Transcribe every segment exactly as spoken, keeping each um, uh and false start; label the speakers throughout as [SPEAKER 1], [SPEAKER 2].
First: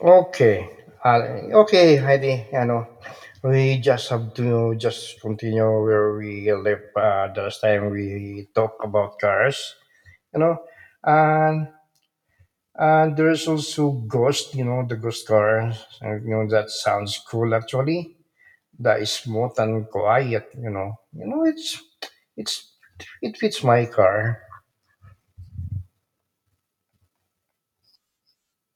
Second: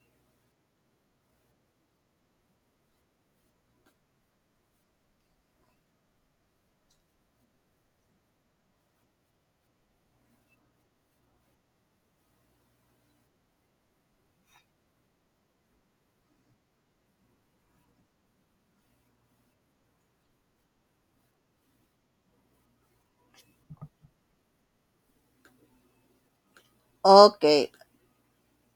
[SPEAKER 1] Okay. Uh, okay, Heidi. You know, we just have to just continue where we left uh, the last time we talked about cars. You know, and and there's also Ghost. You know, the Ghost car. Uh, You know, that sounds cool actually. That is smooth and quiet. You know, you know, it's it's it fits my car.
[SPEAKER 2] Okay,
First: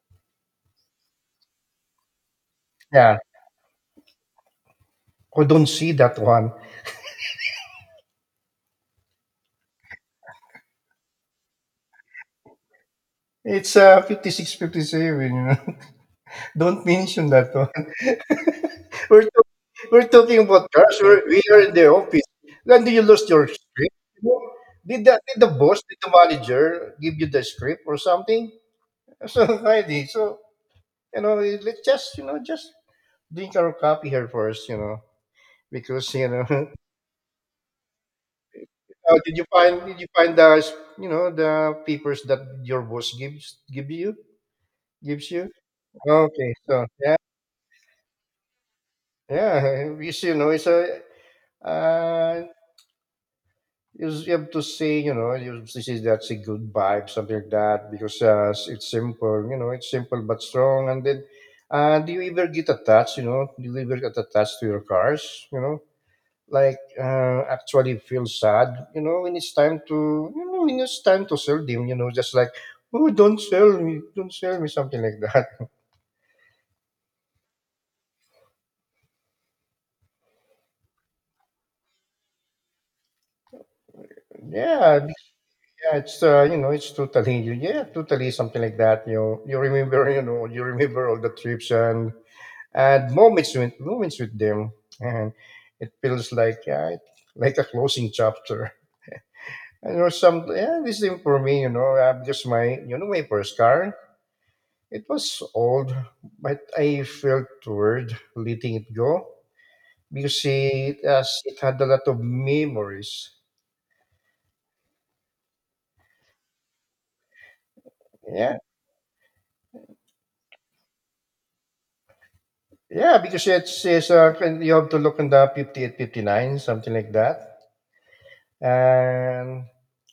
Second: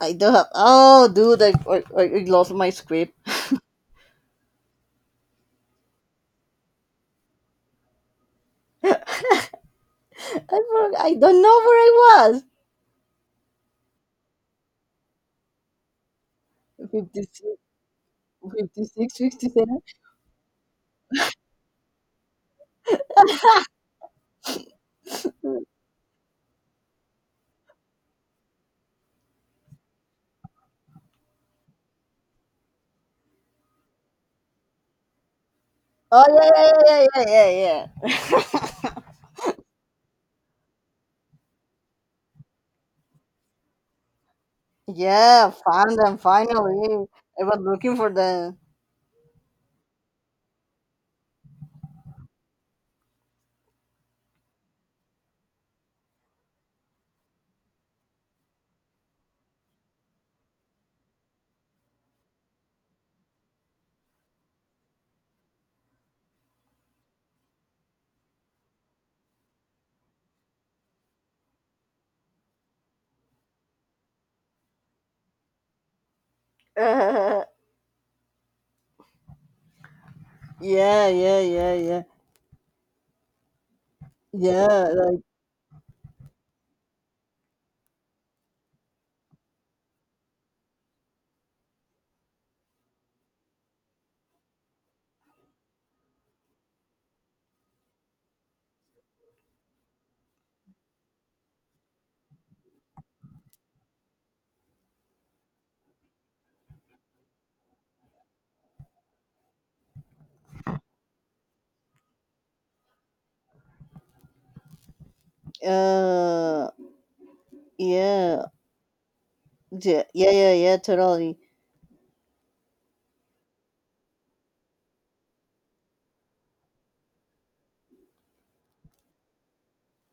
[SPEAKER 2] I do have. Oh, dude, I, I, I I lost my script.
[SPEAKER 1] Yeah, I don't see that one.
[SPEAKER 2] I, for- I don't know where I was.
[SPEAKER 1] It's uh, fifty-six fifty-seven, you know. Don't mention that one. We're, talk- we're talking about cars. We're, we are in the office. When do you lose your script? You know, Did the, did the boss, did the manager give you the script or something? So, Heidi, so, you know, let's just, you know, just drink our coffee here first, you know, because,
[SPEAKER 2] Oh,
[SPEAKER 1] you
[SPEAKER 2] yeah,
[SPEAKER 1] know,
[SPEAKER 2] yeah, yeah, yeah, yeah, yeah.
[SPEAKER 1] how did you find, did you find the, you know, the papers that your boss gives, give you, gives you?
[SPEAKER 2] Yeah, found them
[SPEAKER 1] Okay, so,
[SPEAKER 2] finally.
[SPEAKER 1] yeah,
[SPEAKER 2] I was looking for them.
[SPEAKER 1] yeah, you see, you know, it's a, uh, you just have to say, you know, you have to say that's a good vibe, something like that, because uh, s- it's simple, you know, it's simple but strong. And then, uh, do you ever get attached, you know, do you ever get attached to your cars, you know, like uh, actually feel sad, you know, when it's time to, you know, when it's time to sell them, you know, just like, oh, don't sell me, don't sell me, something like that.
[SPEAKER 2] Yeah, yeah, yeah, yeah, yeah.
[SPEAKER 1] Yeah,
[SPEAKER 2] Like,
[SPEAKER 1] yeah, it's uh, you know, it's totally yeah, totally something like that. You know, you remember, you know, you remember all the trips and and moments with moments with them, and it feels like uh, like a closing chapter. And or some yeah, this thing for me, you know, uh, because my you know my first car, it was old, but I felt weird letting it go because it has it had a lot of memories.
[SPEAKER 2] uh, yeah,
[SPEAKER 1] Yeah,
[SPEAKER 2] yeah, yeah, yeah, yeah, totally.
[SPEAKER 1] yeah, because it's, it's uh, you have to look in the fifty-eight, fifty-nine, something like that. and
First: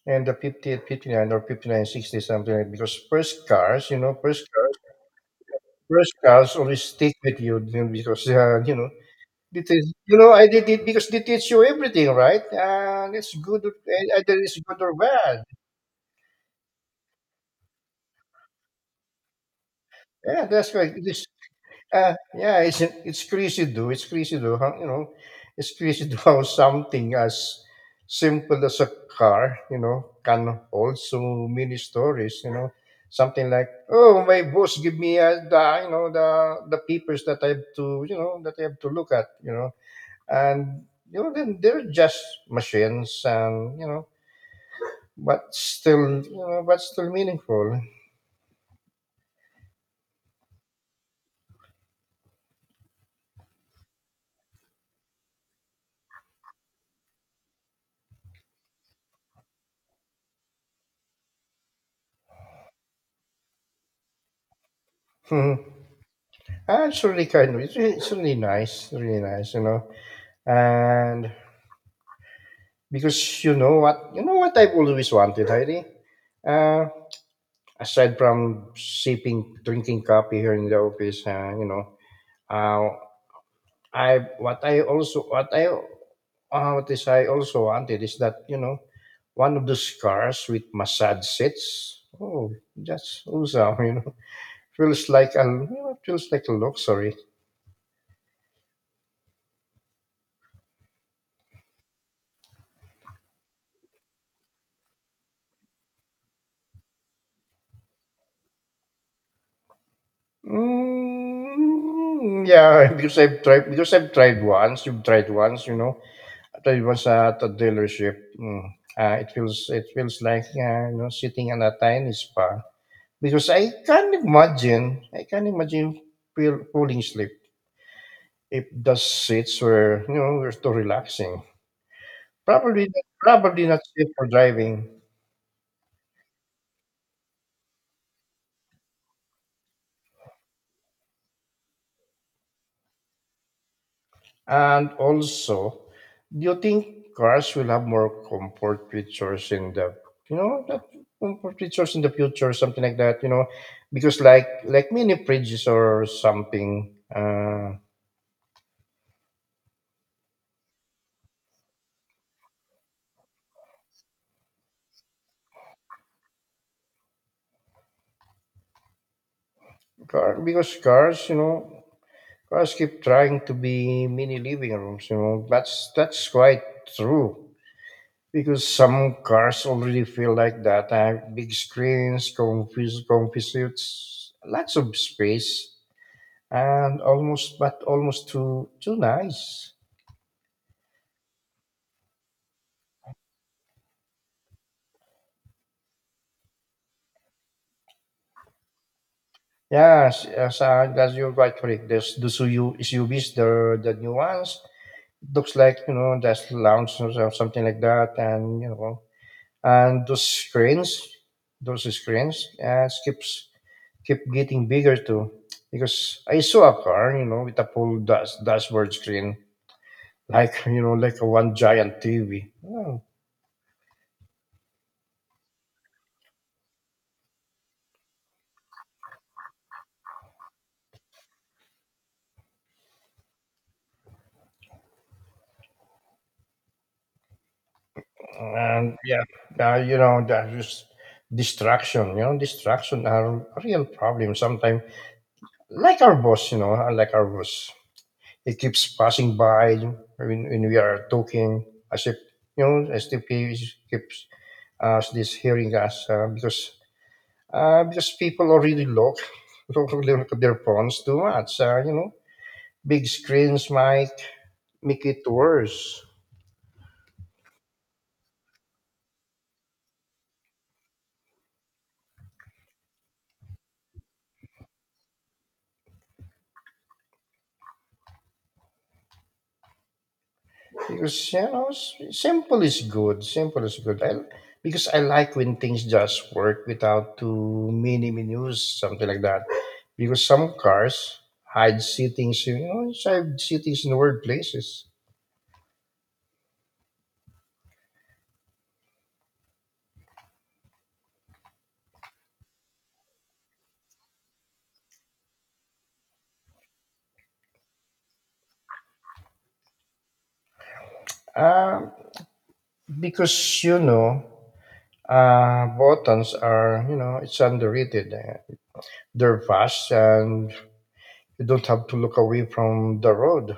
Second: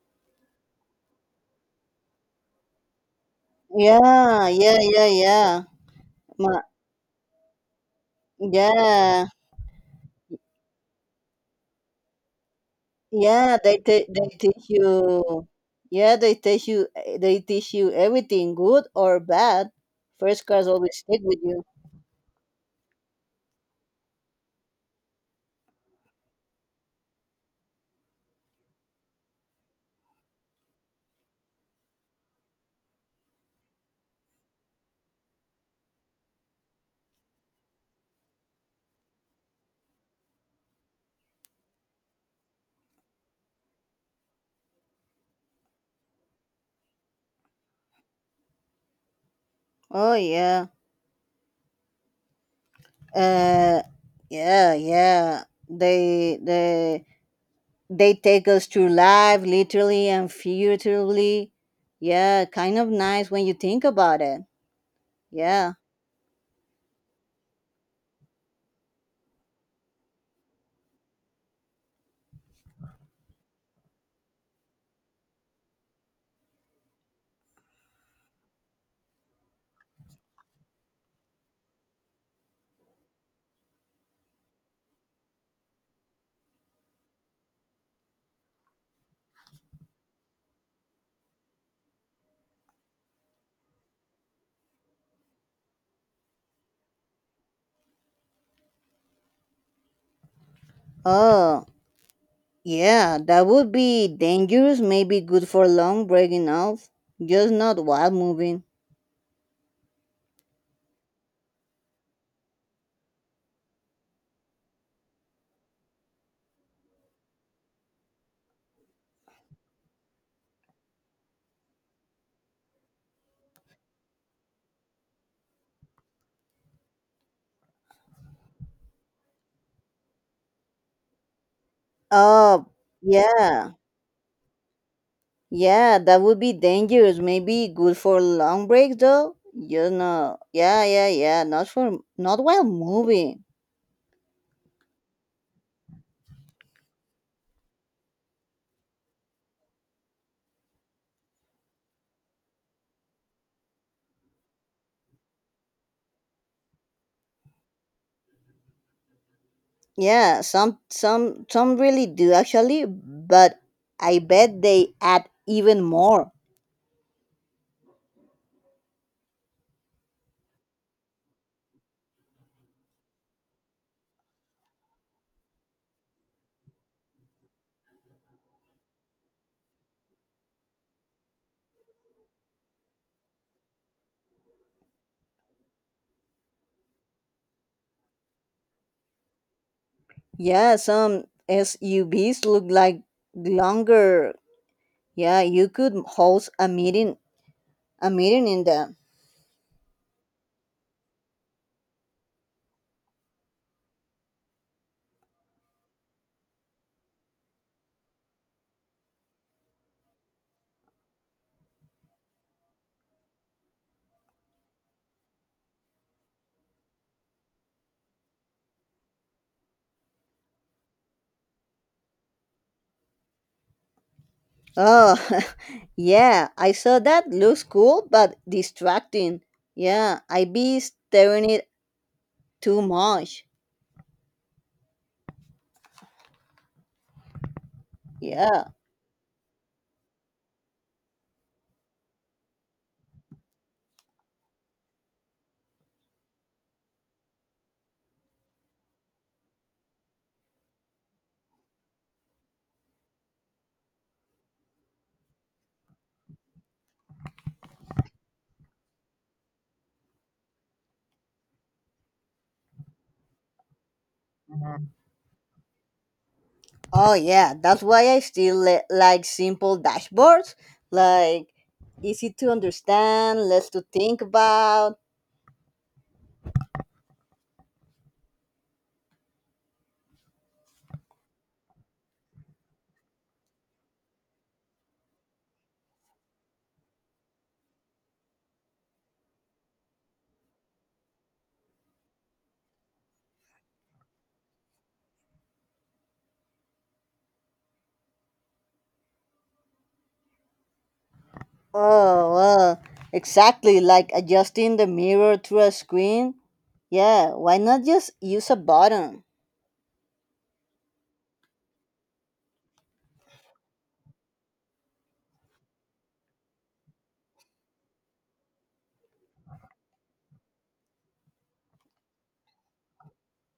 [SPEAKER 1] and the fifty-eight, fifty-nine, or fifty-nine, sixty, something like because first cars you know first
[SPEAKER 2] Yeah,
[SPEAKER 1] cars
[SPEAKER 2] yeah, yeah, yeah.
[SPEAKER 1] first cars
[SPEAKER 2] Ma-
[SPEAKER 1] always stick with you, you know, because uh, you know
[SPEAKER 2] yeah.
[SPEAKER 1] it is, you know, I did it because they teach you everything, right? And it's
[SPEAKER 2] Yeah,
[SPEAKER 1] good,
[SPEAKER 2] they te-
[SPEAKER 1] and
[SPEAKER 2] they
[SPEAKER 1] either it's
[SPEAKER 2] teach
[SPEAKER 1] good or bad.
[SPEAKER 2] you. Yeah, they teach you. They teach you everything, good or bad.
[SPEAKER 1] Yeah,
[SPEAKER 2] First class
[SPEAKER 1] that's right.
[SPEAKER 2] always
[SPEAKER 1] It
[SPEAKER 2] stick
[SPEAKER 1] is.
[SPEAKER 2] with you.
[SPEAKER 1] Uh, yeah, it's it's crazy though. It's crazy though. How, you know, it's crazy though how something as simple as a car, you know, can also many stories. You know, something like, oh, my boss give me uh, the you know the the papers that I have to you know that I have to look at. You know, and you know then they're just machines, and you know, but still you know, but still meaningful.
[SPEAKER 2] Oh, yeah. Uh, yeah, yeah. They they they take us through life, literally and figuratively. Yeah, kind of nice when you think about it. Yeah.
[SPEAKER 1] Actually, kind of, it's, re- it's really nice, really nice, you know. And because you know what, you know what I've always wanted, Heidi. Uh, Aside from sipping, drinking coffee here in the office, uh, you know, uh, I what I also what I uh, what is I also wanted is that you know one of those cars with massage seats. Oh, that's awesome! You know, feels like a you know, feels like a luxury.
[SPEAKER 2] Oh, yeah. That would be dangerous. Maybe good for long breaking off, just not while moving.
[SPEAKER 1] Mm, yeah, because I've tried because I've tried once. You've tried once, you know. I was at a dealership. Mm. Uh, it feels it feels like uh, you know sitting in a tiny spa because I can't imagine I can't imagine feel, falling asleep if the seats were you know were too relaxing.
[SPEAKER 2] Oh,
[SPEAKER 1] Probably probably
[SPEAKER 2] yeah.
[SPEAKER 1] not safe for driving.
[SPEAKER 2] Yeah, that would be dangerous. Maybe good for long breaks though. You know. Yeah, yeah, yeah. Not for not while moving.
[SPEAKER 1] And also, do you think cars will have more comfort features in the you know that comfort features in the future, something like that? You know, because like like mini fridges or something. Uh,
[SPEAKER 2] Yeah, some some some really do actually, but I bet they add even more.
[SPEAKER 1] car because cars, you know, cars keep trying to be mini living rooms. You know, that's that's quite true. Because some cars already feel like that. Uh, big screens, comfy, comfy lots of space, and almost, but almost too too nice.
[SPEAKER 2] Yeah, some S U Vs look like longer. Yeah, you could host a meeting a meeting in them.
[SPEAKER 1] Yes, yes, uh, that's, you're right, correct. There's the S U U, S U Vs, the the new ones. Looks like you know that's lounge or so- something like that, and you know, and those screens, those screens, uh, keeps keep getting bigger too. Because I saw a car, you know, with a full dash, dashboard screen, like you know, like a one giant T V.
[SPEAKER 2] Oh, yeah, I saw that. Looks cool, but distracting. Yeah, I be staring it too much. Yeah.
[SPEAKER 1] And yeah, uh, you know, that is distraction, you know, distraction are a real problem sometimes. Like our boss, you know, like our boss, he keeps passing by when, when we are talking as if, you know, as if he is- keeps us this hearing us uh, because uh, because people already look, look at their phones too much, uh, you know, big screens might make it worse.
[SPEAKER 2] Oh, yeah, that's why I still li- like simple dashboards. Like, easy to understand, less to think about.
[SPEAKER 1] Because you know, s- simple is good. Simple is good. I, because I like when things just work without too many menus, something like that. Because some cars hide seatings, you know, hide seatings in weird places.
[SPEAKER 2] Oh, uh, exactly, like adjusting the mirror through a screen. Yeah, why not just use a button?
[SPEAKER 1] Um, because you know, uh, buttons are you know it's underrated. They're fast and you don't have to look away from the road.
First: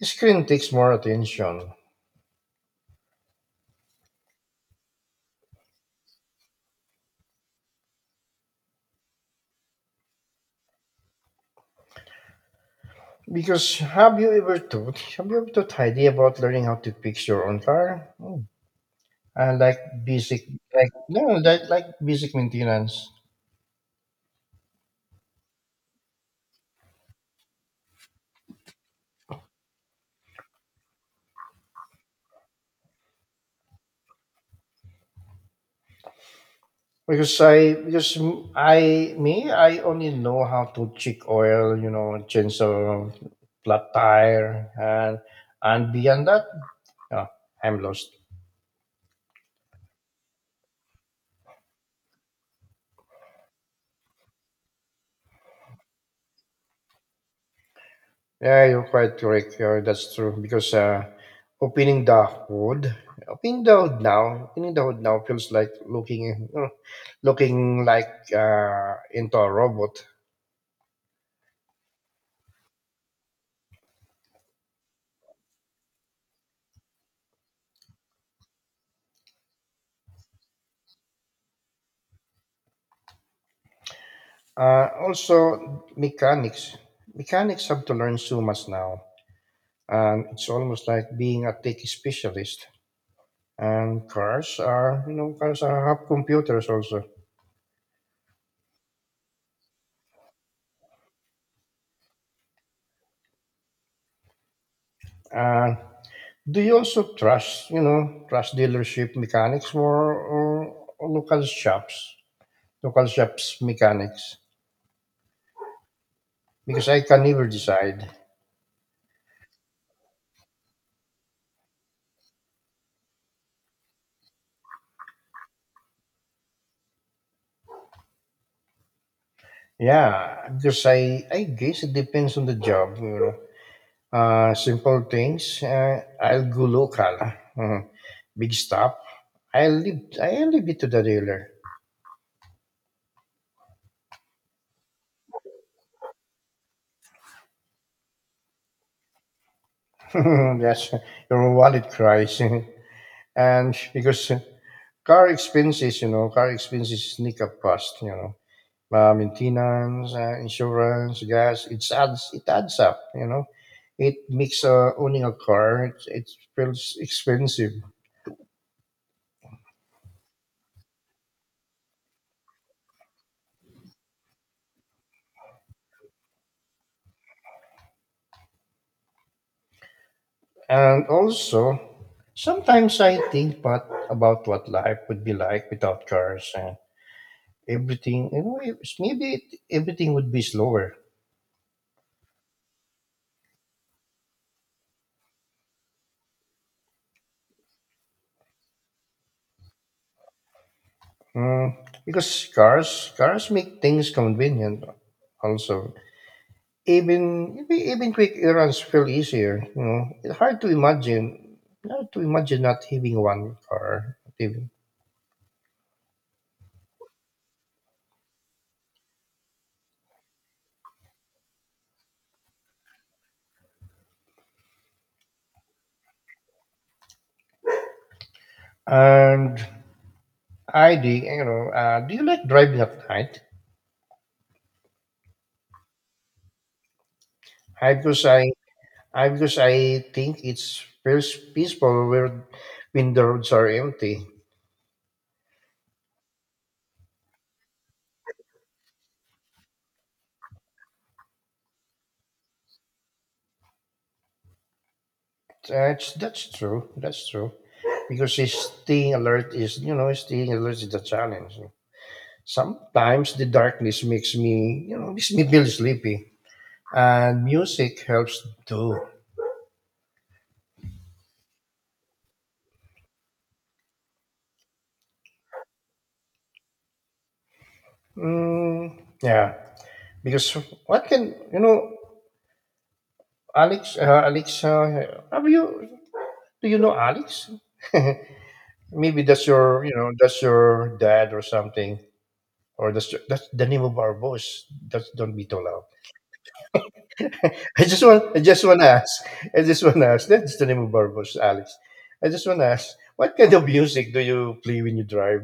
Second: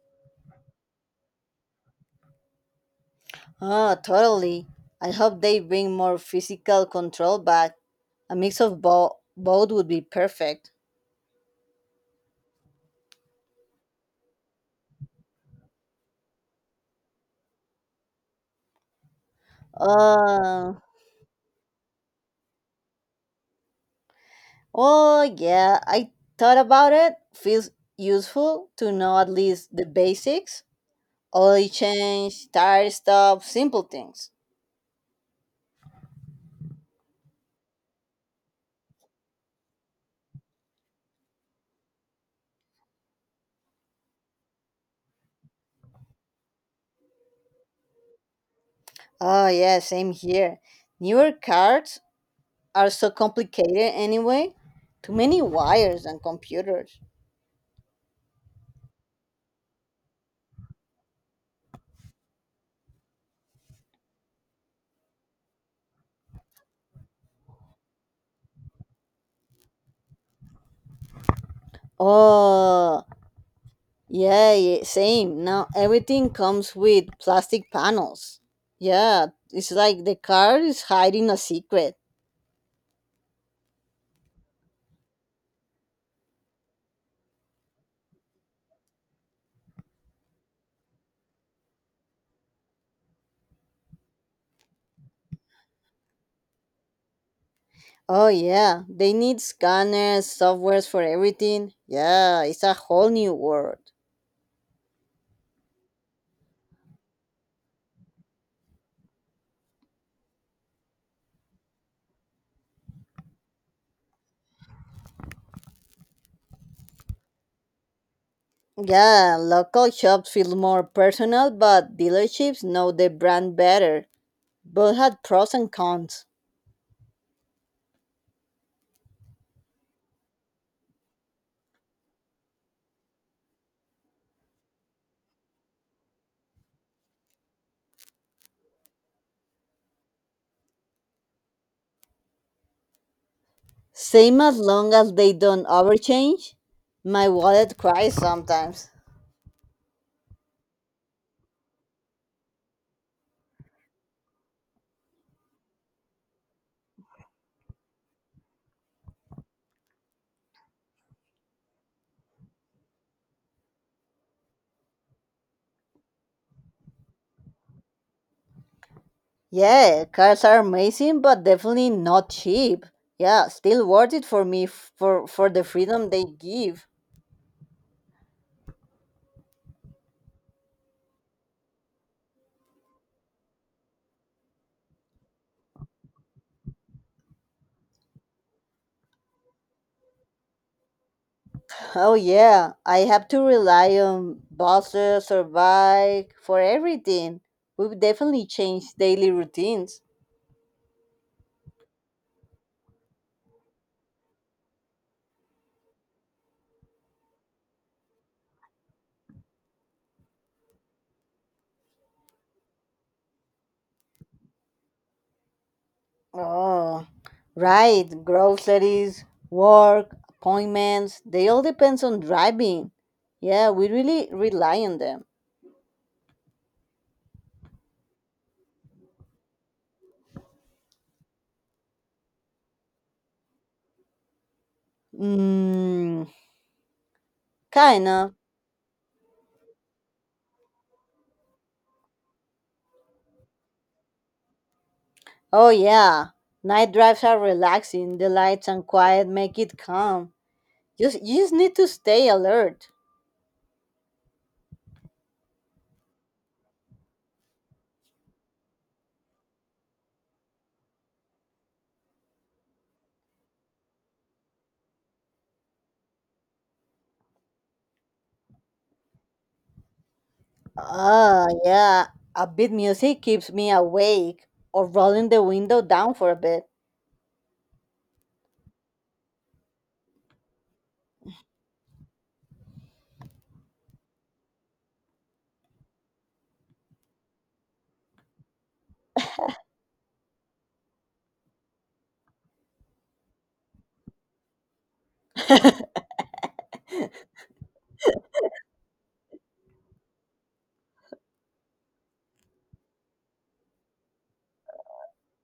[SPEAKER 1] Screen takes more attention.
[SPEAKER 2] Oh, totally. I hope they bring more physical control back. A mix of bo- both would be perfect.
[SPEAKER 1] Because have you ever thought have you ever thought Heidi about learning how to fix your own car? Mm. And like basic
[SPEAKER 2] Uh,
[SPEAKER 1] like no like like basic maintenance.
[SPEAKER 2] oh, yeah, I thought about it. Feels useful to know at least the basics oil change, tire stop, simple things.
[SPEAKER 1] Because I because m- I me I only know how to check oil, you know, change a flat tire and and beyond that, yeah, I'm lost.
[SPEAKER 2] Oh, yeah, same here. Newer cars are so complicated anyway. Too many wires and computers.
[SPEAKER 1] Yeah, you're quite correct. Yeah, that's true. Because uh, opening the hood, opening the hood now, opening the hood now feels like looking, you looking like uh, into a robot.
[SPEAKER 2] Oh, yeah, ye- same. Now everything comes with plastic panels. Yeah, it's like the car is hiding a secret.
[SPEAKER 1] Uh, also, mechanics. Mechanics have to learn so much now, and it's almost like being a tech specialist. And cars are, you know, cars are have computers also.
[SPEAKER 2] Oh, yeah, they need scanners, softwares for everything. Yeah, it's a whole new world.
[SPEAKER 1] Uh, Do you also trust, you know, trust dealership mechanics more or, or local shops, local shops mechanics? Because I can never decide.
[SPEAKER 2] Yeah, local shops feel more personal, but dealerships know the brand better. Both had pros and cons.
[SPEAKER 1] Yeah, because I, I guess it depends on the job, you know. Uh, simple things, uh, I'll go local. Uh, big stop, I'll leave, I'll leave it to the dealer.
[SPEAKER 2] Same as long as they don't overchange. My wallet cries sometimes.
[SPEAKER 1] That's your wallet cries. And because car expenses, you know, car expenses sneak up fast, you know, uh, maintenance, uh, insurance, gas. It's adds it adds up, you know. It makes uh, owning a car, it, it feels expensive,
[SPEAKER 2] Yeah, cars are amazing, but definitely not cheap. Yeah, still worth it for me f- for for the freedom they give.
[SPEAKER 1] and also sometimes I think but about what life would be like without cars and everything. You know, it- maybe it, everything would be slower.
[SPEAKER 2] Oh, yeah, I have to rely on buses or bike for everything. We've definitely changed daily routines.
[SPEAKER 1] Mm, because cars cars make things convenient also. Even even even quick errands feel easier. You know, it's hard to imagine, hard to imagine not having one car. Even.
[SPEAKER 2] Oh, right, groceries, work, appointments, they all depends on driving. Yeah, we really rely on them.
[SPEAKER 1] And I do, you know, uh, do you like driving at night?
[SPEAKER 2] Mm,
[SPEAKER 1] I because
[SPEAKER 2] kinda.
[SPEAKER 1] I, I because I think it's feels peaceful where when the roads are empty.
[SPEAKER 2] Oh, yeah. Night drives are relaxing. The lights and quiet make it calm. Just, you just need to stay alert.
[SPEAKER 1] That's that's true. That's true. Because it's staying alert is you know staying alert is the challenge. Sometimes the darkness makes me you know makes me feel sleepy. And music helps too.
[SPEAKER 2] Ah, yeah. A bit music keeps me awake or rolling the window down for a bit.
[SPEAKER 1] Mm, yeah, because what can you know, Alex? Uh, Alexa, have you? Do you know Alex? Maybe that's your, you know, that's your dad or something, or that's your, that's the name of our boss. That's, don't be too loud. I just want, I just want to ask. I just want to ask. That's the name of our boss, Alex. I just want to ask. What kind of music do you play when you drive?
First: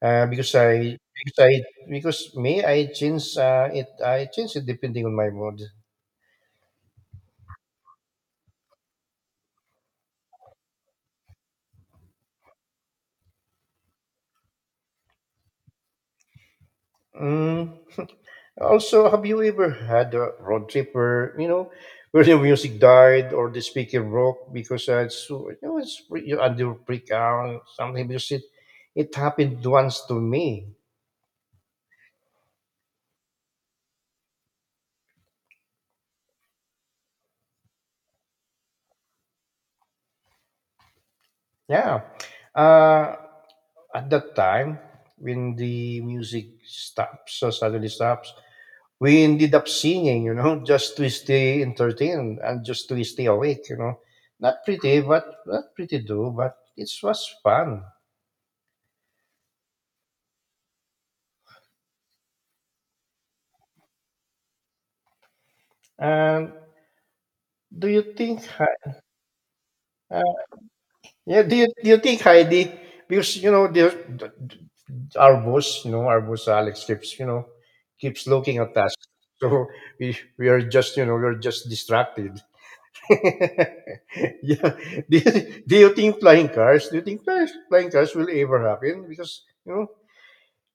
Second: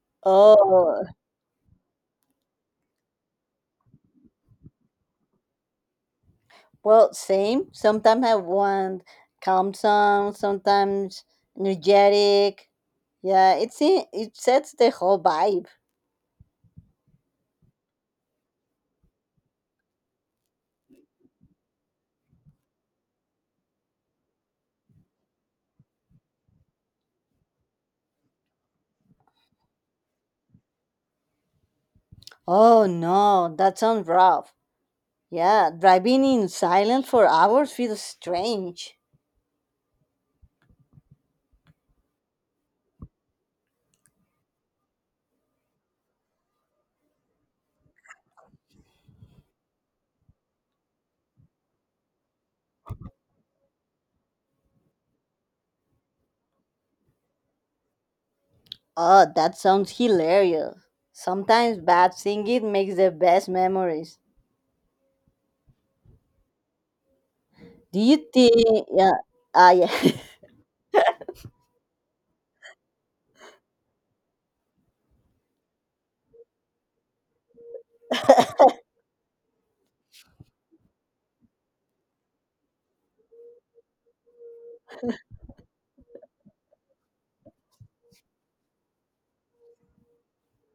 [SPEAKER 1] Uh, because I
[SPEAKER 2] Oh,
[SPEAKER 1] because I because me, I change uh, it I change it depending on my mood.
[SPEAKER 2] well, same. Sometimes I want calm songs, sometimes energetic. Yeah, it's in, it sets the whole vibe.
[SPEAKER 1] Mm. Also, have you ever had a road trip where you know where the music died or the speaker broke because uh, it's you know it's pre- you under freak out or something because it it happened once to me.
[SPEAKER 2] Oh, no, that sounds rough. Yeah, driving in silence for hours feels strange.
[SPEAKER 1] Yeah, uh, at that time when the music stops so suddenly stops, we ended up singing, you know, just to stay entertained and just to stay awake, you know. Not pretty, but not pretty do, but it was fun.
[SPEAKER 2] Oh, that sounds hilarious. Sometimes bad singing makes the best memories.
[SPEAKER 1] And do
[SPEAKER 2] Do
[SPEAKER 1] you
[SPEAKER 2] you
[SPEAKER 1] think,
[SPEAKER 2] think?
[SPEAKER 1] Hei-
[SPEAKER 2] Yeah. Ah, yeah.
[SPEAKER 1] uh, yeah, do you, do you think Heidi, because, you know, the, the- our boss, you know, our boss Alex keeps, you know, keeps looking at us. So we, we are just, you know, we're just distracted. yeah. Do you, do you think flying cars, do you think flying flying cars will ever happen? Because, you know,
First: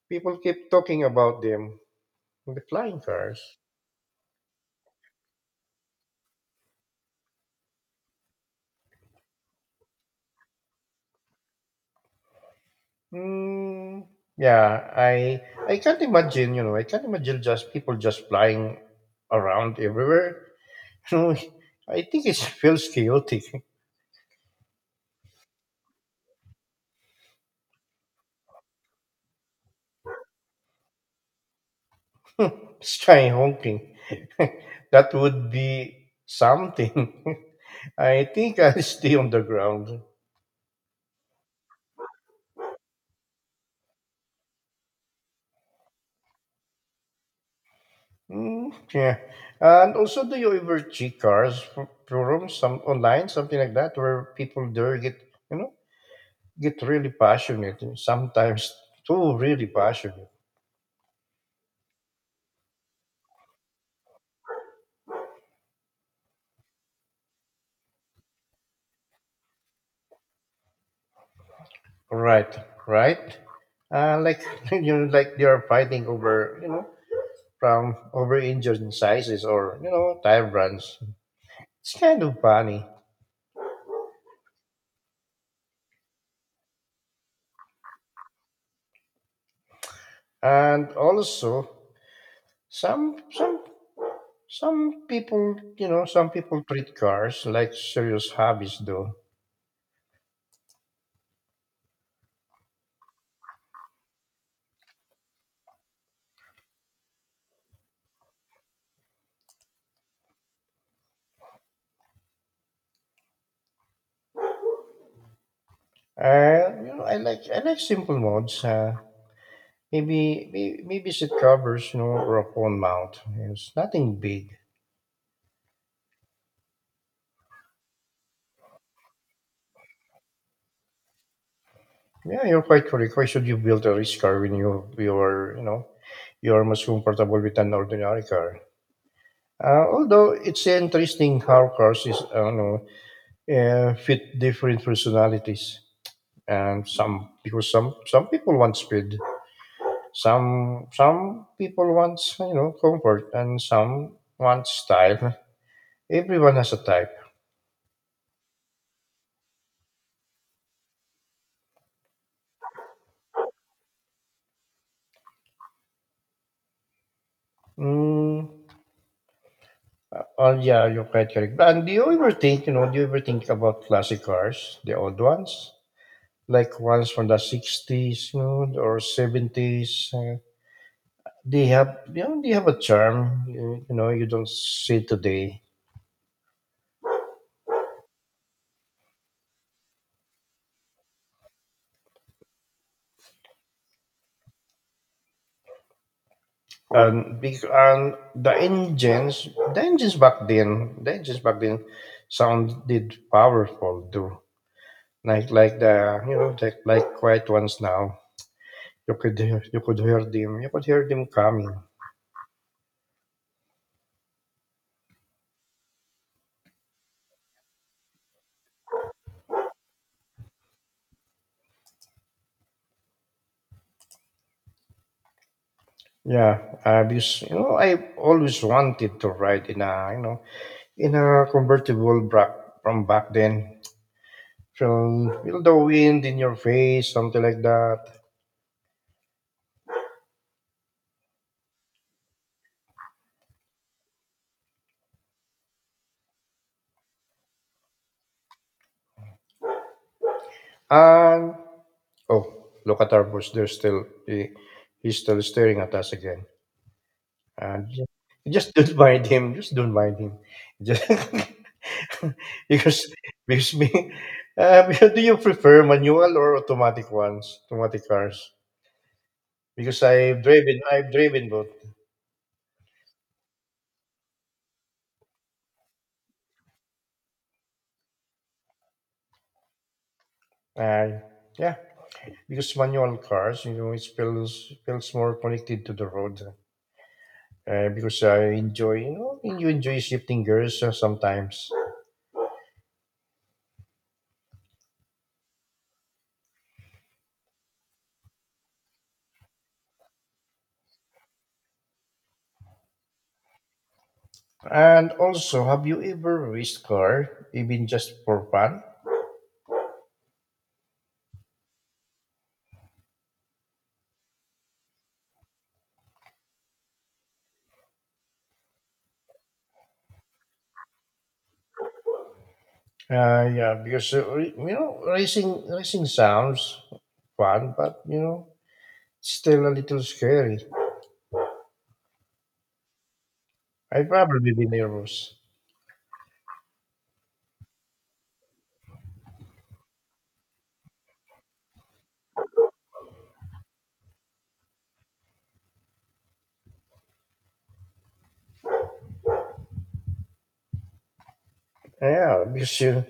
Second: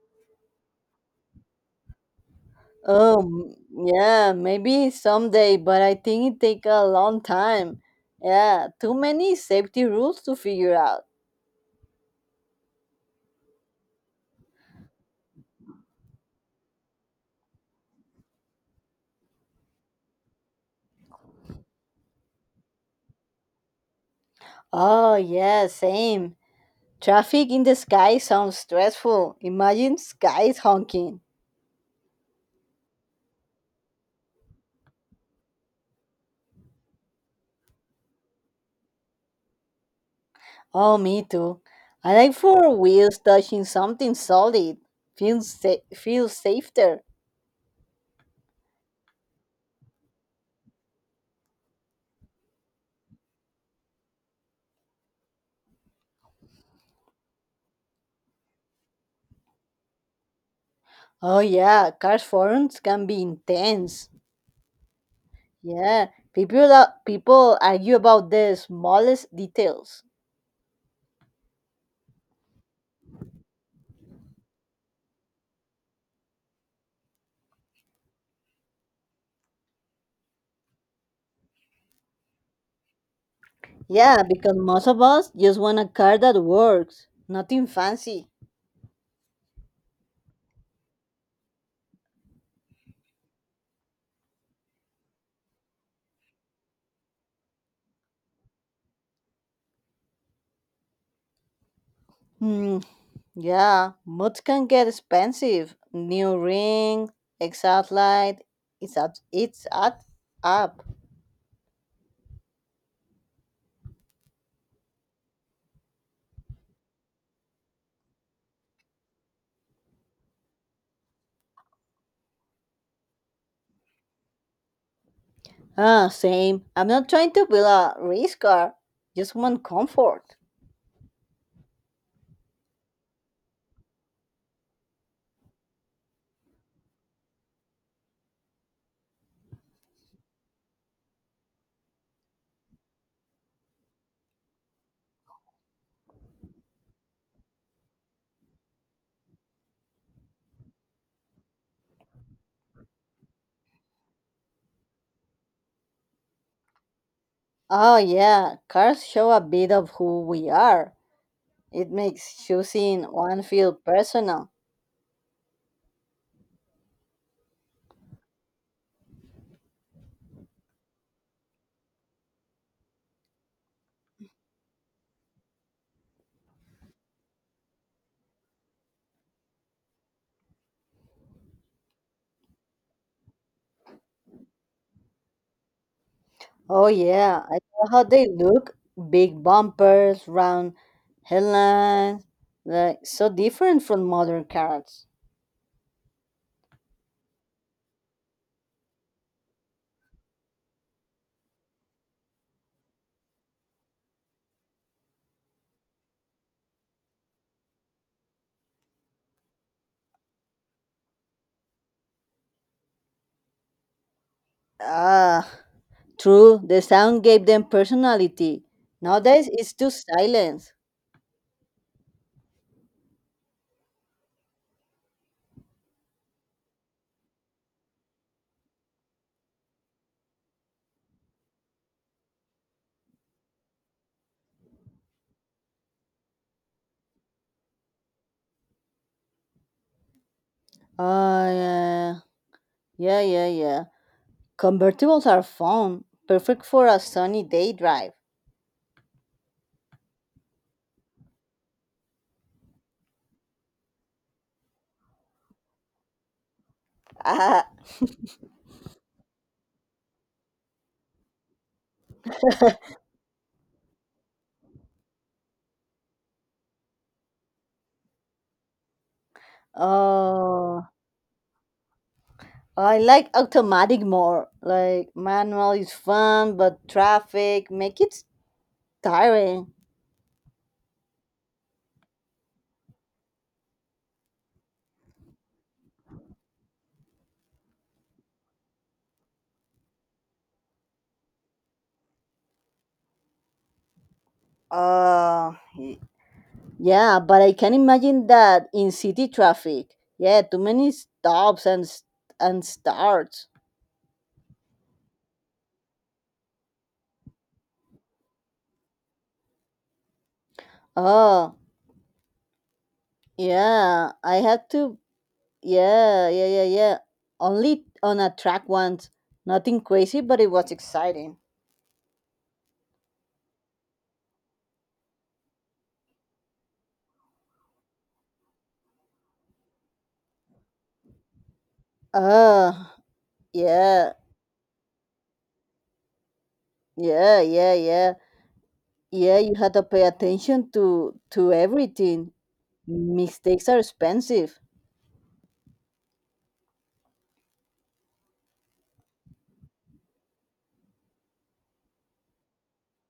[SPEAKER 1] people keep talking about them, the flying cars.
[SPEAKER 2] um. Yeah. Maybe someday, but I think it take a long time. Yeah. Too many safety rules to figure out.
[SPEAKER 1] Mm, yeah, I I can't imagine. You know, I can't imagine just people just flying around everywhere. You know, I think it feels chaotic.
[SPEAKER 2] Oh, yeah. Same. Traffic in the sky sounds stressful. Imagine skies honking.
[SPEAKER 1] Sky honking. That would be something. I think I'll stay on the ground.
[SPEAKER 2] Oh, me too. I like for wheels touching something solid. Feels sa- feels safer.
[SPEAKER 1] Mm, yeah. And also, do you ever check cars f- forums, some online, something like that, where people there get, you know? get really passionate, sometimes too really passionate.
[SPEAKER 2] Oh, yeah, cars forums can be intense. Yeah, people are, people argue about the smallest details.
[SPEAKER 1] Right, right. Uh, like you know, like you're fighting over you know from over engine sizes or you know time runs. It's kind of funny,
[SPEAKER 2] Yeah, because most of us just want a car that works, nothing fancy.
[SPEAKER 1] and also some some some people you know some people treat cars like serious hobbies though.
[SPEAKER 2] Hmm. Yeah, mods can get expensive. New ring, exhaust light. It's at it's at up.
[SPEAKER 1] Uh, you know, I like I like simple modes. Uh, maybe may- maybe seat covers, you know, or a phone mount. It's nothing big.
[SPEAKER 2] Ah, same. I'm not trying to build a race car. Just want comfort.
[SPEAKER 1] Yeah, you're quite correct. Why should you build a rich car when you you are you know you are much comfortable with an ordinary car? Uh, although it's interesting how cars is uh, you know, uh, fit different personalities, and some because some some people want speed, some some people want you know comfort, and some want style. Everyone has a type.
[SPEAKER 2] Oh, yeah, cars show a bit of who we are. It makes choosing one feel personal.
[SPEAKER 1] Mm, oh yeah, you're quite correct. And do you ever think you know? Do you ever think about classic cars, the old ones? Like ones from the sixties, you know, or seventies, uh, they have you know they have a charm you, you know you don't see today.
[SPEAKER 2] Oh, yeah, I love how they look. Big bumpers, round headlines, like so different from modern cars.
[SPEAKER 1] And, bec- and the engines the engines back then the engines back then sounded powerful too, like like the you know like, like quiet ones now. You could hear- you could hear them you could hear them coming.
[SPEAKER 2] Ah, true. The sound gave them personality. Nowadays, it's too silent.
[SPEAKER 1] Yeah. uh, because you know I always wanted to ride in a, you know in a convertible back from back then. Feel, feel the wind in your face, something like that.
[SPEAKER 2] Ah, yeah, yeah, yeah, yeah. Convertibles are fun, perfect for a sunny day drive.
[SPEAKER 1] And oh, look at our boss. There's still he, he's still staring at us again.
[SPEAKER 2] Ah,
[SPEAKER 1] And ju- just don't mind him. Just don't mind him. Just because because me. Uh, do you prefer manual or automatic ones? Automatic cars? Because I've driven,
[SPEAKER 2] oh.
[SPEAKER 1] I've driven both.
[SPEAKER 2] I like automatic more. Like manual is fun, but traffic make it tiring.
[SPEAKER 1] Uh, yeah, because manual cars, you know, it feels feels more connected to the road. Uh, because I enjoy, you know, you enjoy shifting gears, uh, sometimes.
[SPEAKER 2] Uh, y- yeah, but I can imagine that in city traffic. Yeah, too many stops and s- and starts.
[SPEAKER 1] And also, have you ever raced car, even just for fun?
[SPEAKER 2] Oh, yeah, I had to. Yeah, yeah, yeah, yeah. Only on a track once. Nothing crazy, but it was exciting.
[SPEAKER 1] Uh, yeah, because uh, re- you know, racing racing sounds fun, but you know, still a little scary.
[SPEAKER 2] Oh,
[SPEAKER 1] I'd
[SPEAKER 2] yeah,
[SPEAKER 1] probably be nervous.
[SPEAKER 2] yeah, yeah, yeah. Yeah, you had to pay attention to to everything. Mistakes are expensive.
[SPEAKER 1] Yeah, because you.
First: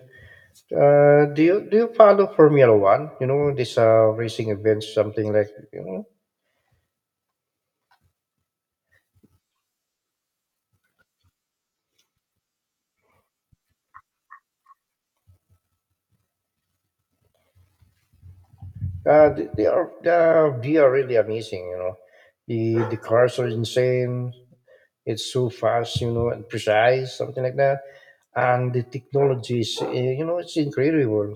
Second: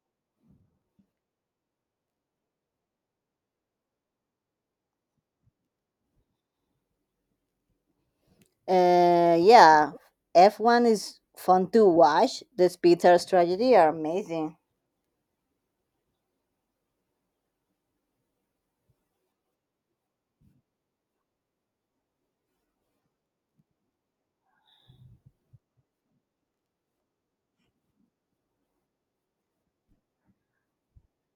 [SPEAKER 1] Uh, do you do you follow Formula One? You know, these uh, racing events, something like you know,
[SPEAKER 2] Uh, yeah, F one is fun to watch. The speeds are strategy are amazing.
[SPEAKER 1] Uh, th- they are the V R really amazing. You know, the the cars are insane. It's so fast, you know, and precise, something like that. And the technology is, uh, you know, it's incredible.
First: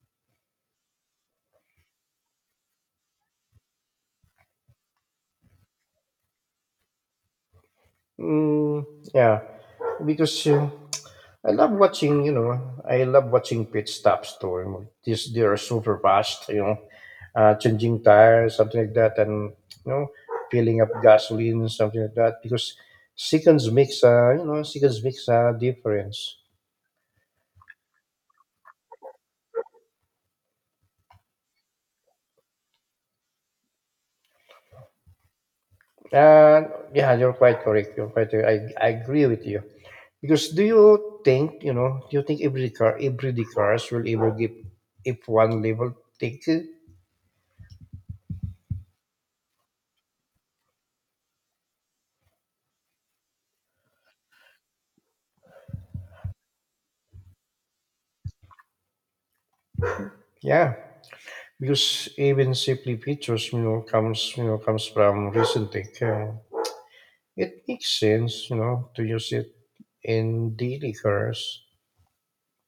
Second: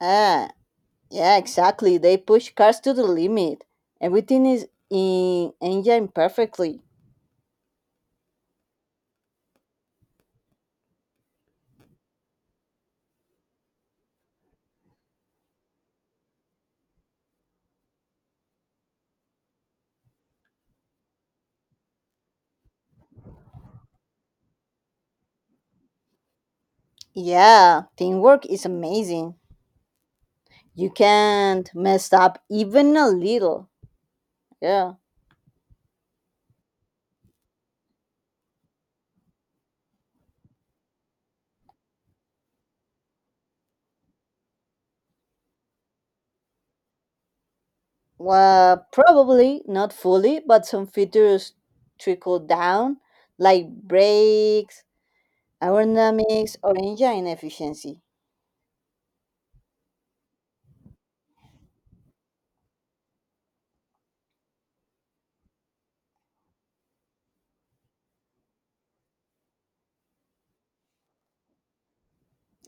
[SPEAKER 2] Ah, yeah, exactly. They push cars to the limit. Everything is in engine perfectly.
[SPEAKER 1] Mm, yeah, because. Uh, I love watching, you know, I love watching pit stops too. You know, these they are super fast, you know, uh, changing tires, something like that, and you know, filling up gasoline, something like that, because seconds makes a, you know, seconds makes a difference.
[SPEAKER 2] Yeah, teamwork is amazing. You can't mess up even a little. Yeah.
[SPEAKER 1] And yeah, you're quite correct. You're quite. I I agree with you. Because do you think, you know, do you think every car, every the cars will ever give if one level take it?
[SPEAKER 2] Uh, probably not fully, but some features trickle down, like brakes, aerodynamics, or engine efficiency.
[SPEAKER 1] Yeah, because even simply pictures you know comes you know comes from recent tech. Uh, it makes sense, you know, to use it in daily cars.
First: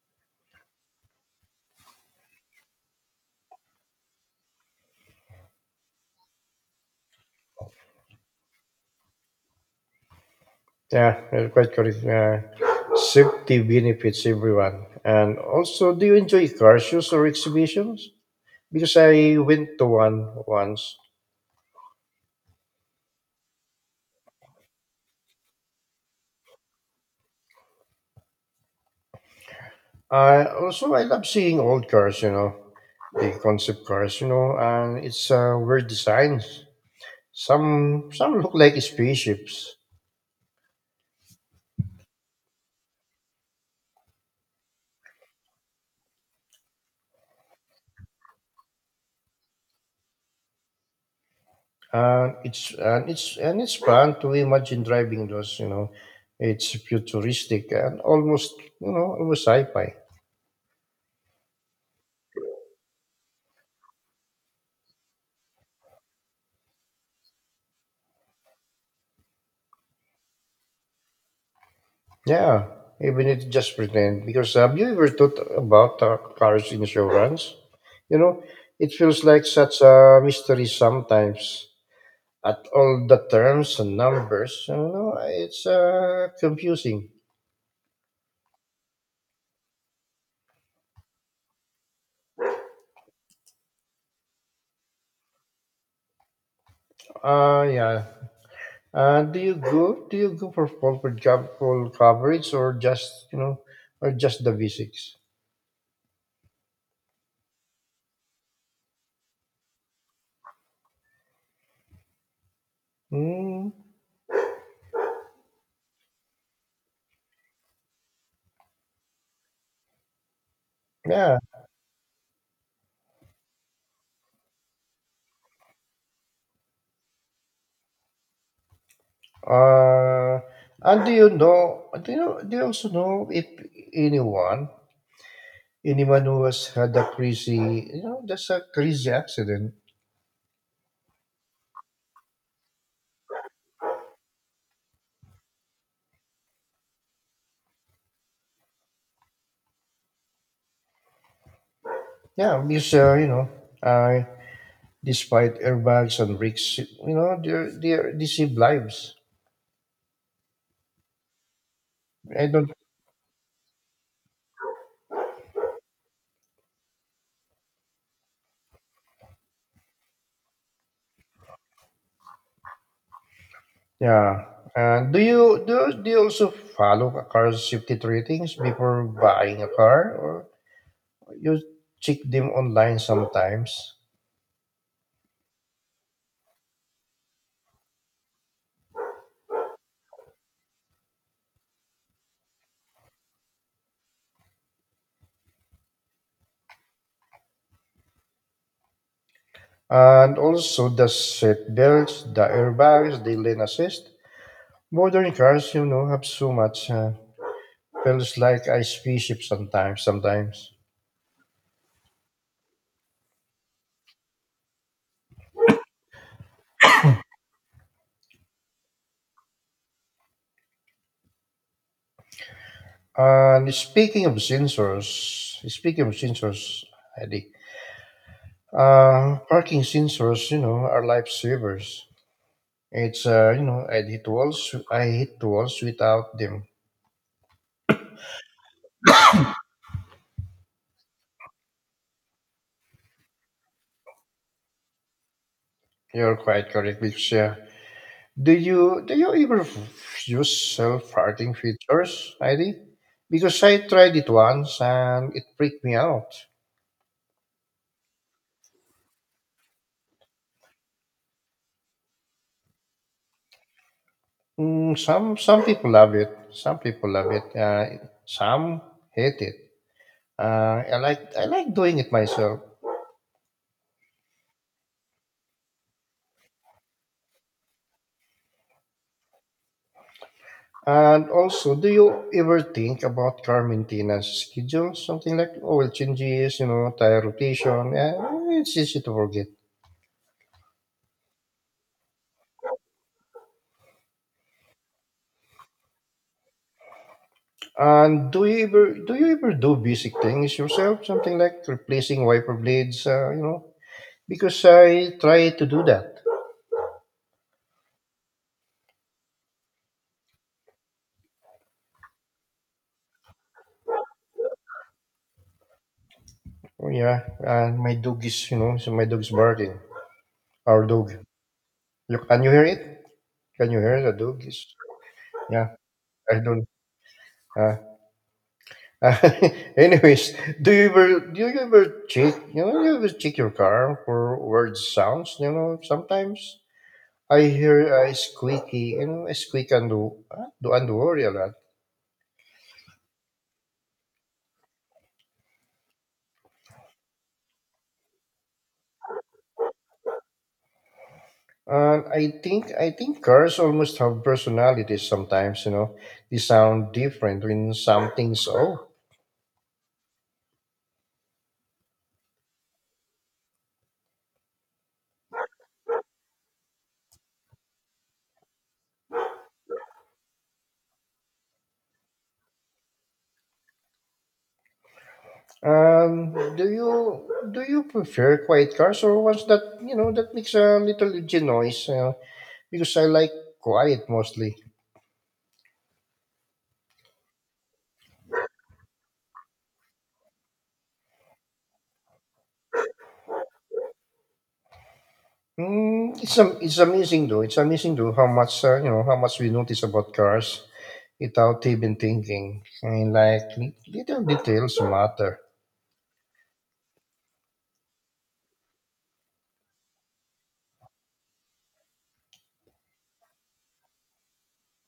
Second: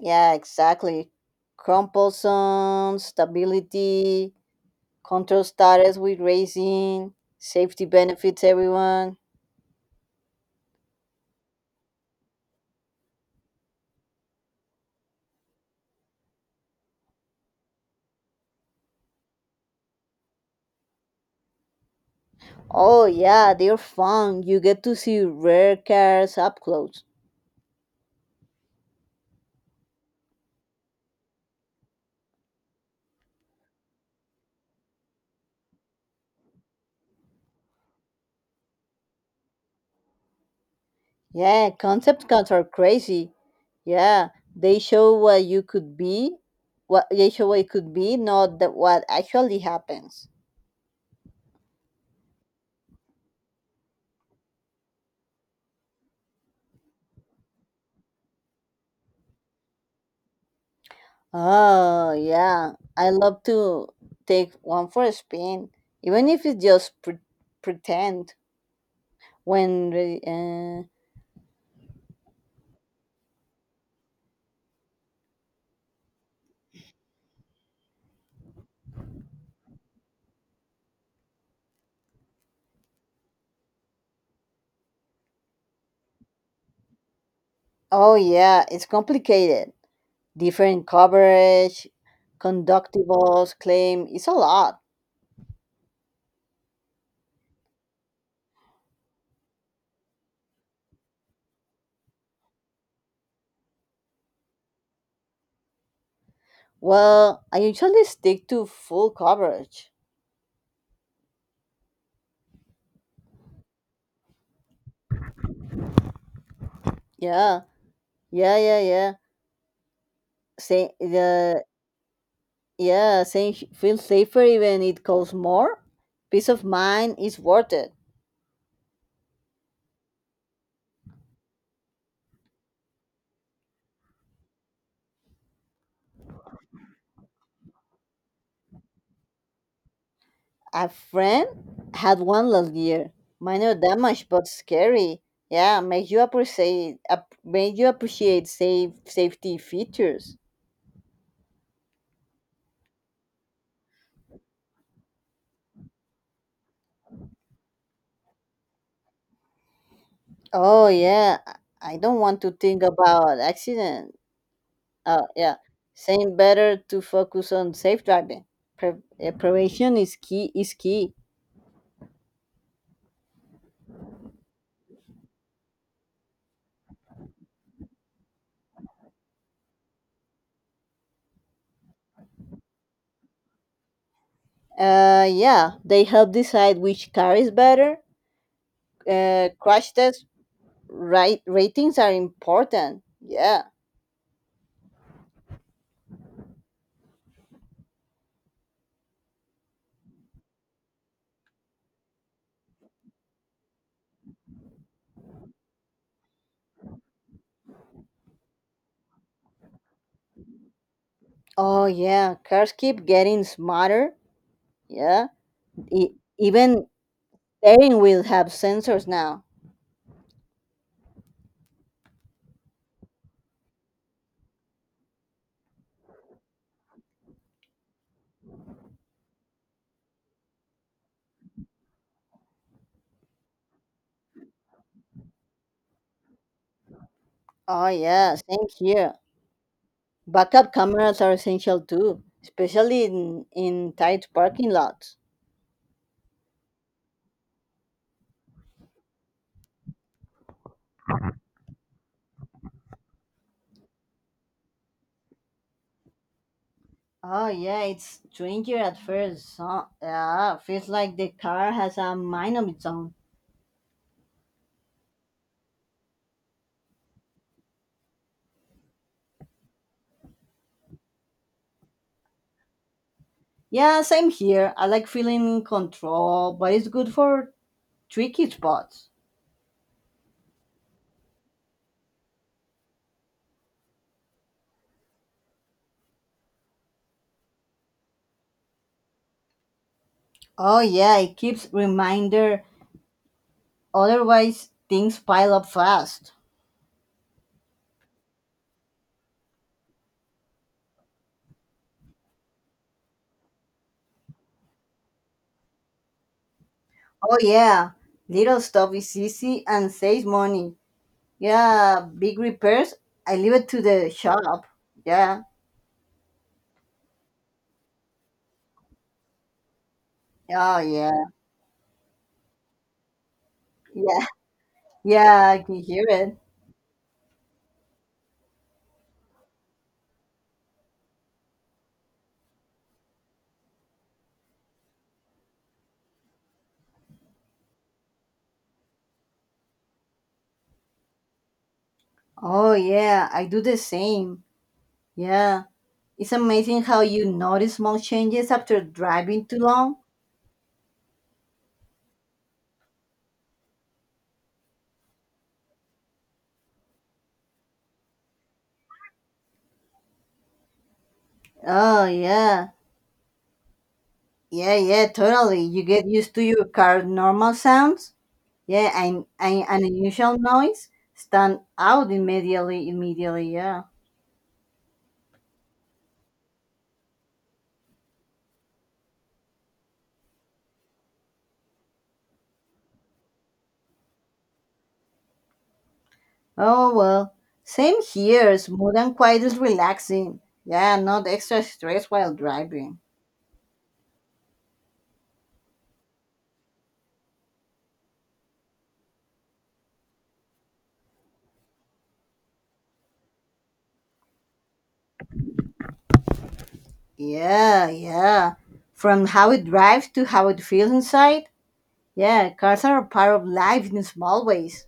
[SPEAKER 2] Yeah, exactly. Compulsion, stability, control status with racing, safety benefits, everyone.
[SPEAKER 1] Yeah, uh, quite correct. Uh, safety benefits everyone. And also, do you enjoy car shows or exhibitions? Because I went to one once.
[SPEAKER 2] Oh, yeah, they're fun. You get to see rare cars up close.
[SPEAKER 1] I also, I love seeing old cars, you know, the concept cars, you know, and it's, uh, weird designs. Some some look like spaceships.
[SPEAKER 2] Yeah, concept cars are crazy. Yeah, they show what you could be, what they show what it could be, not that what actually happens.
[SPEAKER 1] And it's and it's and it's fun to imagine driving those. You know, it's futuristic and almost, you know almost sci-fi.
[SPEAKER 2] Oh, yeah, I love to take one for a spin, even if it's just pre- pretend. When re- uh,
[SPEAKER 1] Yeah, even if just pretend. Because have you ever thought about uh, cars insurance? You know, it feels like such a mystery sometimes. At all the terms and numbers, you know, it's uh, confusing.
[SPEAKER 2] oh, yeah, it's complicated. Different coverage, conductibles, claim. It's a lot.
[SPEAKER 1] Uh, yeah, Uh, do you go? Do you go for full for job full coverage or just, you know, or just the basics?
[SPEAKER 2] Well, I usually stick to full coverage.
[SPEAKER 1] Mm,
[SPEAKER 2] Yeah, yeah, yeah, yeah. Say
[SPEAKER 1] yeah.
[SPEAKER 2] the yeah saying he feels safer even it costs more, peace of mind is worth it.
[SPEAKER 1] Uh, and do you know? Do you know? Do you also know if anyone, anyone who has had a crazy, you know, just a crazy accident?
[SPEAKER 2] A friend had one last year, minor damage but scary. Yeah, make you appreciate ap- make you appreciate safe safety features.
[SPEAKER 1] Yeah, because uh, you know, uh, despite airbags and brakes, you know, they they they save lives.
[SPEAKER 2] Oh, yeah, i I don't want
[SPEAKER 1] I
[SPEAKER 2] to
[SPEAKER 1] don't.
[SPEAKER 2] think about accident. Uh yeah, saying better to focus on safe driving. Pre- eh, prevention is key is key.
[SPEAKER 1] Yeah. Uh, do you do, you- do you also follow a car's safety ratings before buying a car, or you check them online sometimes?
[SPEAKER 2] Uh, yeah, they help decide which car is better. Uh, crash test right ratings are important. Yeah.
[SPEAKER 1] And also the seat belts, the airbags, the lane assist. Modern cars, you know, have so much. Uh, feels like a spaceship sometimes. Sometimes.
[SPEAKER 2] Oh, yeah, cars keep getting smarter. Yeah. E- even steering wheels have sensors now.
[SPEAKER 1] And speaking of sensors, speaking of sensors, Eddie, uh, parking sensors, you know, are lifesavers. It's uh, you know, I hit walls. I hit walls without them.
[SPEAKER 2] Oh, yeah, same here. Backup cameras are essential too, especially in, in tight parking lots.
[SPEAKER 1] You're quite correct, because yeah. Do you do you ever f- use self-farting features, ID? Because I tried it once and it freaked me out.
[SPEAKER 2] Oh, yeah, it's stranger at first. Huh? Yeah, feels like the car has a mind of its own.
[SPEAKER 1] Mm, some some people love it. Some people love it. Uh, some hate it. Uh, I like I like doing it myself.
[SPEAKER 2] Yeah, same here. I like feeling in control, but it's good for tricky spots.
[SPEAKER 1] And also, do you ever think about car maintenance schedule? Something like oil changes, you know, tire rotation, and it's easy to forget.
[SPEAKER 2] Oh, yeah, it keeps reminder. Otherwise, things pile up fast.
[SPEAKER 1] And do you ever do you ever do basic things yourself? Something like replacing wiper blades, uh, you know? Because I try to do that.
[SPEAKER 2] Oh, yeah, little stuff is easy and saves money. Yeah, big repairs, I leave it to the shop. Yeah.
[SPEAKER 1] Oh, yeah, and my dog is, you know, so my dog's barking.
[SPEAKER 2] Oh,
[SPEAKER 1] Our dog.
[SPEAKER 2] yeah.
[SPEAKER 1] You, can you hear it? Can you hear the
[SPEAKER 2] Yeah.
[SPEAKER 1] dog is?
[SPEAKER 2] Yeah, I
[SPEAKER 1] Yeah,
[SPEAKER 2] can hear
[SPEAKER 1] I
[SPEAKER 2] it.
[SPEAKER 1] don't. Uh, Anyways, do you ever do you ever check you know you ever check your car for weird sounds? You know, sometimes I hear a squeaky, you know a squeak, and do do and the worry a lot.
[SPEAKER 2] Oh, yeah, I do the same. Yeah. It's amazing how you notice small changes after driving too long.
[SPEAKER 1] And I think I think cars almost have personalities sometimes. You know, they sound different when something's off.
[SPEAKER 2] Oh, yeah. Yeah, yeah, totally. You get used to your car normal sounds. Yeah, and, and an unusual noise stand out immediately. Immediately, yeah.
[SPEAKER 1] Um, do you do you prefer quiet cars or ones that, you know, that makes a little engine noise? You know, because I like quiet mostly.
[SPEAKER 2] Oh, well, same here. Smooth and quiet is relaxing. Yeah, not extra stress while driving.
[SPEAKER 1] Mm, it's um, it's amazing though. It's amazing though how much, uh, you know how much we notice about cars without even thinking. I mean, like li- little details matter.
[SPEAKER 2] Yeah, yeah. From how it drives to how it feels inside. Yeah, cars are a part of life in small ways.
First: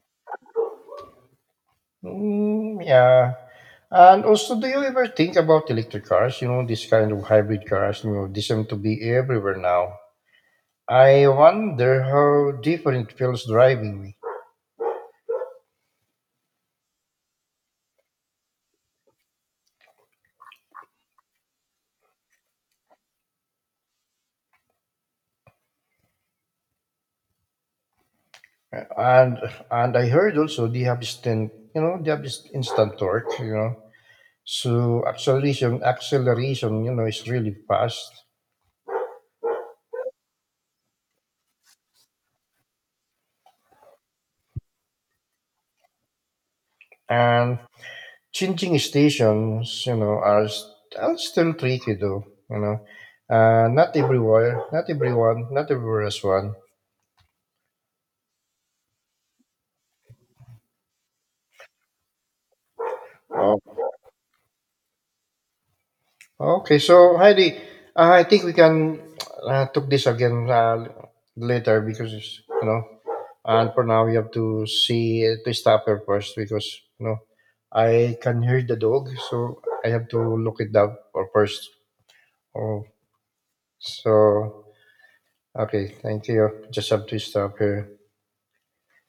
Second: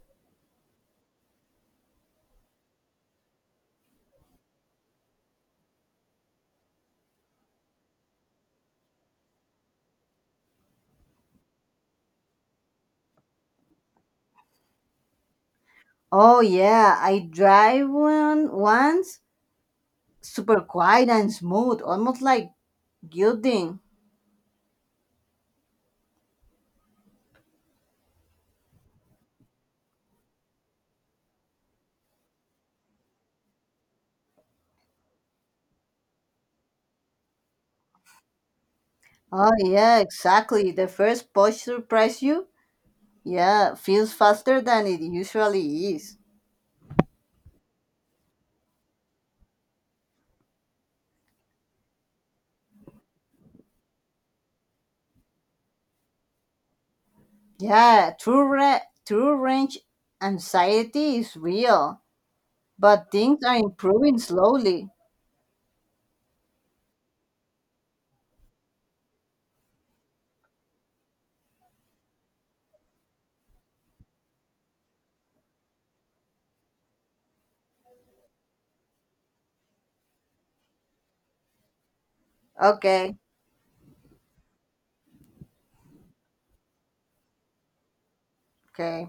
[SPEAKER 1] Mm, yeah. And also, do you ever think about electric cars? You know, this kind of hybrid cars. You know, they seem to be everywhere now. I wonder how different it feels driving me.
[SPEAKER 2] Oh, yeah, I drive one once, super quiet and smooth, almost like gilding.
[SPEAKER 1] And and I heard also they have instant, you know, they have this instant torque. You know, so acceleration, acceleration, you know, is really fast.
[SPEAKER 2] Oh, yeah, exactly. The first push surprise you. Yeah, feels faster than it usually is.
[SPEAKER 1] And changing stations, you know, are, st- are still tricky though, you know. Uh, not everywhere, not everyone, not everywhere is one.
[SPEAKER 2] Yeah, true ra- true range anxiety is real, but things are
[SPEAKER 1] Oh,
[SPEAKER 2] improving slowly.
[SPEAKER 1] okay, so Heidi, uh, I think we can, uh, talk this again, uh, later, because it's, you know, and for now we have to see, to stop her first, because, you know, I can hear the dog, so I have to look it up first. Oh.
[SPEAKER 2] Okay,
[SPEAKER 1] So, okay, thank you. Just have to stop here.
[SPEAKER 2] okay.